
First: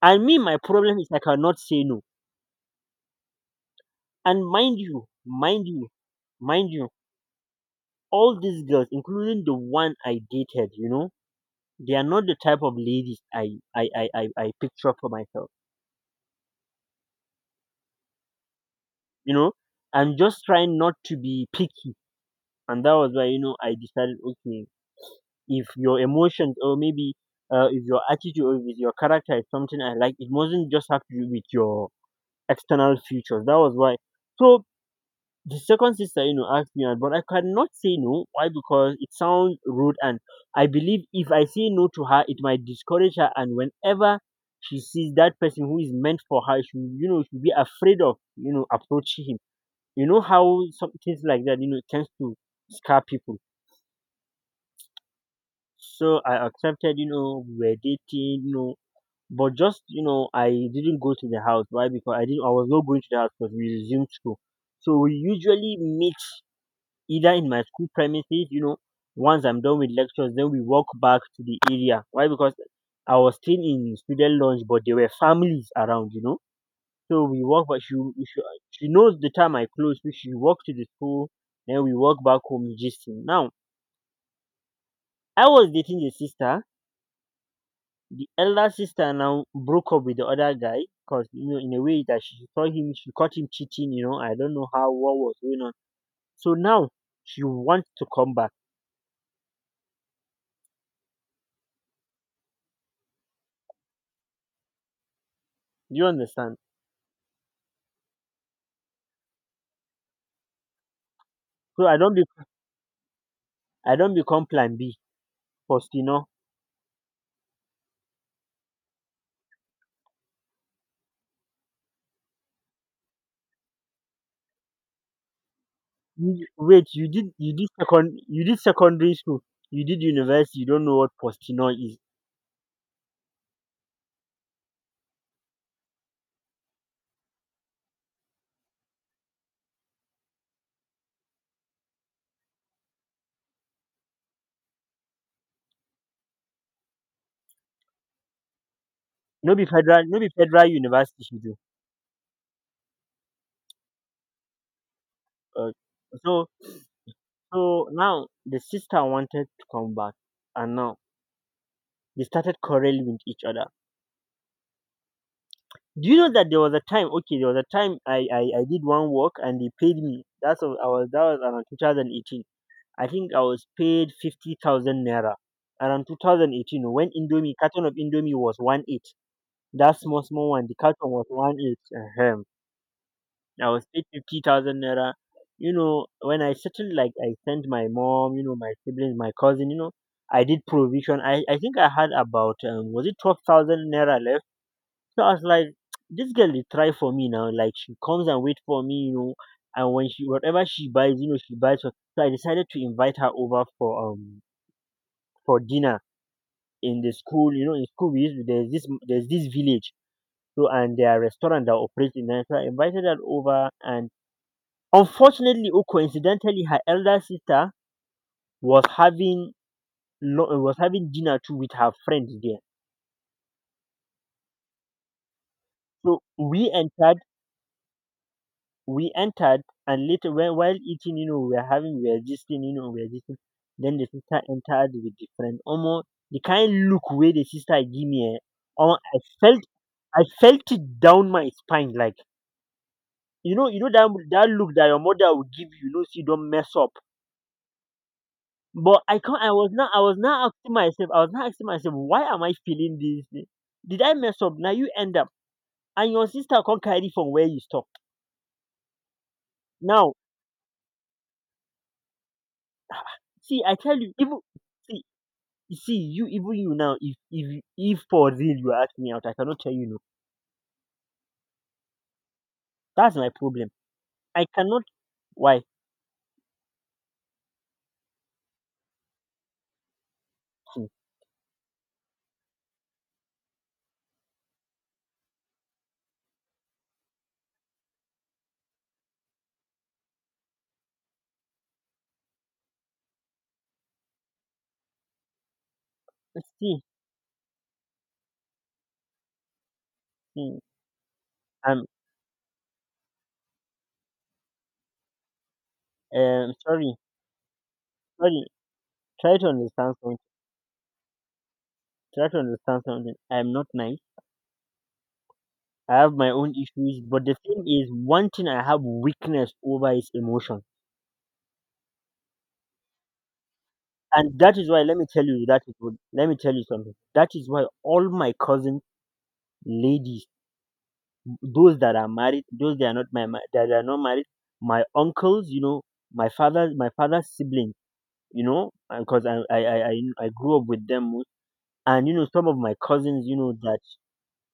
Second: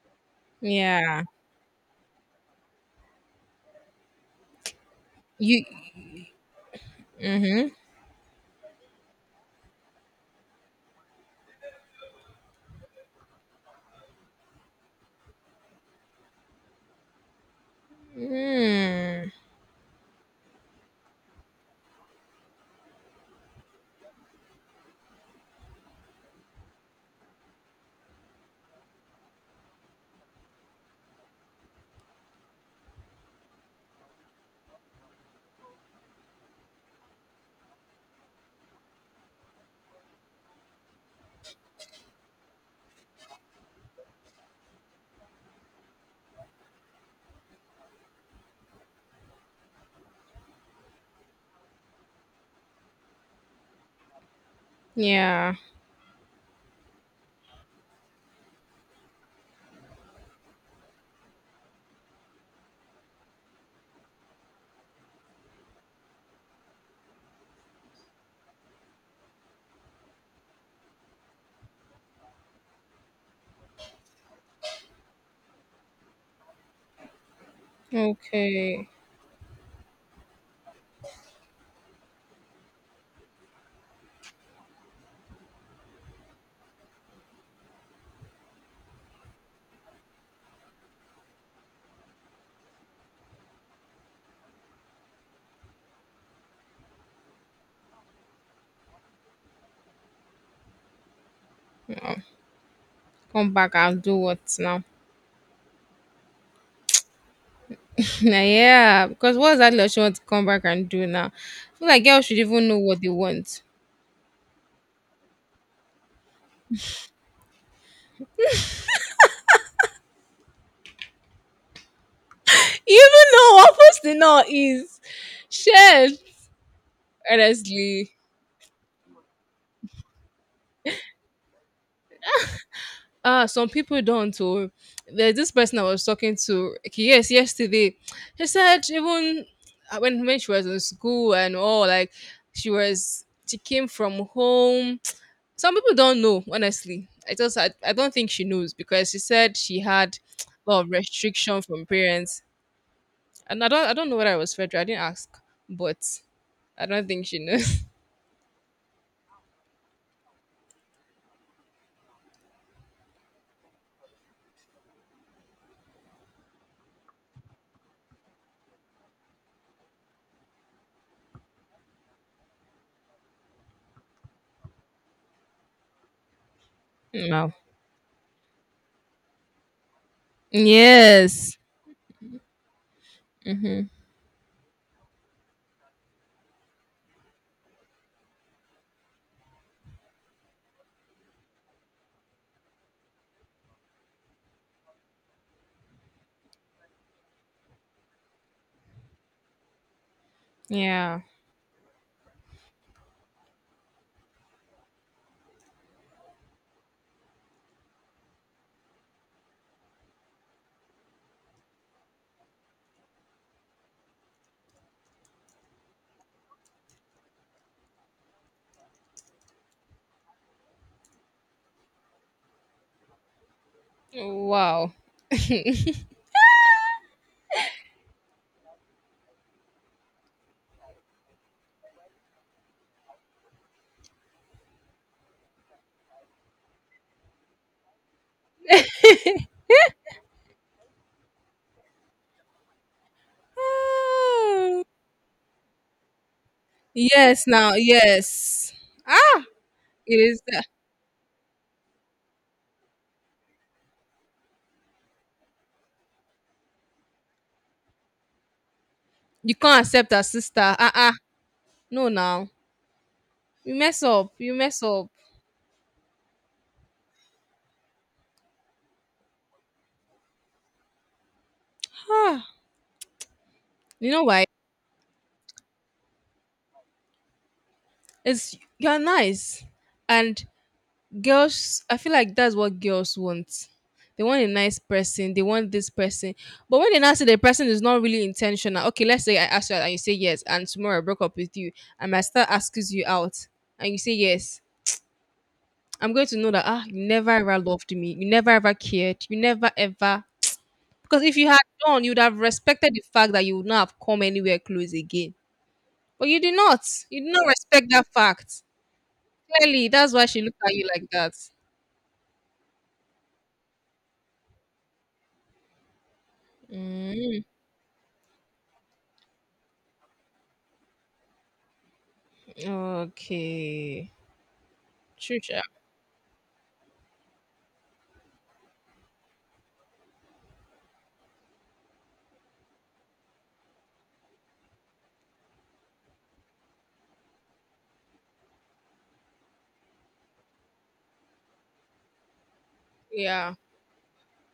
S2: And me, my problem is I
S1: Yeah.
S2: cannot say no. And mind you,
S1: You.
S2: mind you, mind you,
S1: Mm-hmm.
S2: all these girls, including the one I dated, they are not the type of ladies I picture for myself.
S1: Mm.
S2: You know, I'm just trying not to be picky, and that was why I decided, okay, if your emotions or maybe if your attitude or if your character is something I like, it mustn't just have to do with your external features. That was why. So the second sister asked me out, but I cannot say no. Why? Because it sounds rude, and I believe if I say no to her, it might discourage her, and whenever she sees that person who is meant for her, she will, she'll be afraid of approaching him. You know how some things like that tends to scare people.
S1: Yeah.
S2: So I accepted, we were dating, you know. But just, I didn't go to the house why because I was not going to the house because we resumed school. So we usually meet either in my school premises, once I'm done with lectures, then we walk back to the area. Why? Because I was still in student lounge, but there were families around. So we walk, but she,
S1: Okay.
S2: she knows the time I close, so she walked to the school, then we walk back home, gisting. Now, I was dating the sister. The elder sister now broke up with the other guy because, in a way that she saw him, she caught him cheating. I don't know how, what was going on. So now she wants to come back.
S1: Come back. I'll do what now?
S2: Do you understand?
S1: Nah, yeah, because what's that that she wants to come back and do now? I
S2: So
S1: feel
S2: I
S1: like
S2: don't be.
S1: girls should even know what they want.
S2: I don't become plan B Faustino. You- know.
S1: You even know what first posting now is. Share.
S2: Wait,
S1: Honestly.
S2: you did secondary school, you did university, you don't know what Postino is.
S1: Ah, some people don't. Oh, there's this person I was talking to, okay, yes, yesterday, she said even when she was in school and all, like, she came from home. Some people don't know. Honestly, I don't think she knows because she said
S2: No be
S1: she
S2: federal
S1: had
S2: no be federal
S1: a lot of
S2: university she do.
S1: restriction from parents. And I don't know whether I was Fredra. I didn't ask,
S2: Uh,
S1: but
S2: so
S1: I don't think she knows.
S2: so now the sister wanted to come back, and now they started quarreling with each other. Do you know that there was a time, okay, there was a time I did one work and they paid me? That was around 2018. I think I was paid 50,000 naira around 2018 when
S1: No.
S2: Indomie, carton of Indomie was one eight. That small, small one, the carton was
S1: Yes.
S2: one eight. Ahem. I
S1: Mm-hmm.
S2: was paid 50,000 naira. You know, when I settled, like I sent my mom, my siblings, my cousin, I did provision. I think I had about, was it 12,000 naira left? So I was like, this girl they try for me now. Like she comes and wait for me, and whatever she buys,
S1: Yeah.
S2: you know, she buys for. So I decided to invite her over for dinner in the school. In school we used to, there's this village. So and there are restaurant that operates in there. So I invited her over, and unfortunately or coincidentally, her elder sister was having was having dinner too with her friends there.
S1: Wow.
S2: So we entered and later, when while eating, we were gisting. Then the sister entered with the friend. Almost the kind look where the sister give me, eh, omo, I felt it down my spine like. You know that look
S1: Oh,
S2: that your mother will give you, so you don't mess up.
S1: yes. Now. Yes.
S2: But I can't.
S1: Ah.
S2: I
S1: It
S2: was
S1: is
S2: not
S1: that.
S2: asking myself. I was not asking myself, why am I feeling this thing? Did I mess up? Now you end up, and your sister can't carry from where you stop.
S1: You can't accept
S2: Now,
S1: her sister. No. Now.
S2: see,
S1: You
S2: I tell
S1: mess
S2: you,
S1: up.
S2: even
S1: You mess
S2: see,
S1: up.
S2: you, even you now, if for real you ask me out, I cannot tell you no.
S1: Ah.
S2: That's my problem.
S1: You know
S2: I
S1: why?
S2: cannot. Why?
S1: It's you're nice, and
S2: See,
S1: girls, I feel like that's what girls want. They want a nice person, they want this person, but when they now say the person is not really intentional, okay, let's say I ask you out and you say yes, and tomorrow I broke up with you, and my star asks you out and you say yes, I'm going to know that ah,
S2: see,
S1: you never ever loved me, you never ever cared, you never ever,
S2: see,
S1: because if you had
S2: I'm
S1: done, you would have respected the fact that you would not have come anywhere close again, but you did not,
S2: sorry,
S1: you did not respect that
S2: sorry.
S1: fact
S2: Try to
S1: clearly.
S2: understand
S1: That's
S2: something.
S1: why she looked at you like that.
S2: Try to understand something. I'm not nice. I have my own issues, but the
S1: Mm.
S2: thing is, one thing I have weakness over is emotion.
S1: Okay.
S2: And that is why, let me tell
S1: True.
S2: you, let me tell you something. That is why all my cousins, ladies, those that are married, those that are not that are not married, my uncles, my father's siblings, you know, because I grew up with them, most. And some of my cousins,
S1: Yeah.
S2: that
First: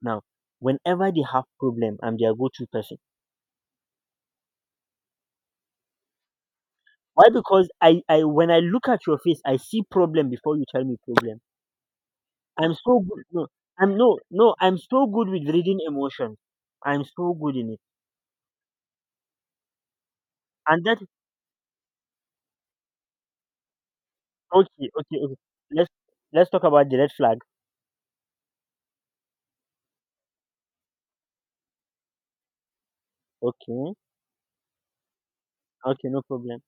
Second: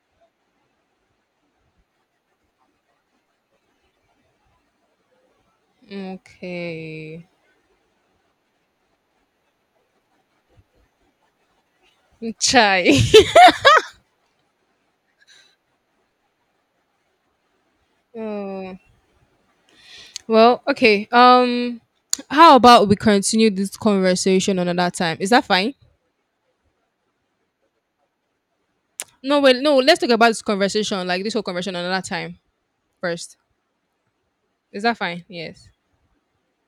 S2: now, whenever they have problem, I'm their go-to person.
S1: Okay.
S2: Why? Because I when I look at your face, I see problem before you tell me problem. I'm
S1: Chai.
S2: so good. No, I'm no, no. I'm so good with reading emotions. I'm so good in it.
S1: Oh. Well,
S2: And that
S1: okay. How about we continue this conversation
S2: Okay,
S1: another time?
S2: okay,
S1: Is
S2: okay.
S1: that fine?
S2: Let's talk about the red flag.
S1: No, wait, no, let's talk about this conversation, like, this whole conversation another time first.
S2: Okay,
S1: Is that fine? Yes.
S2: okay, no problem.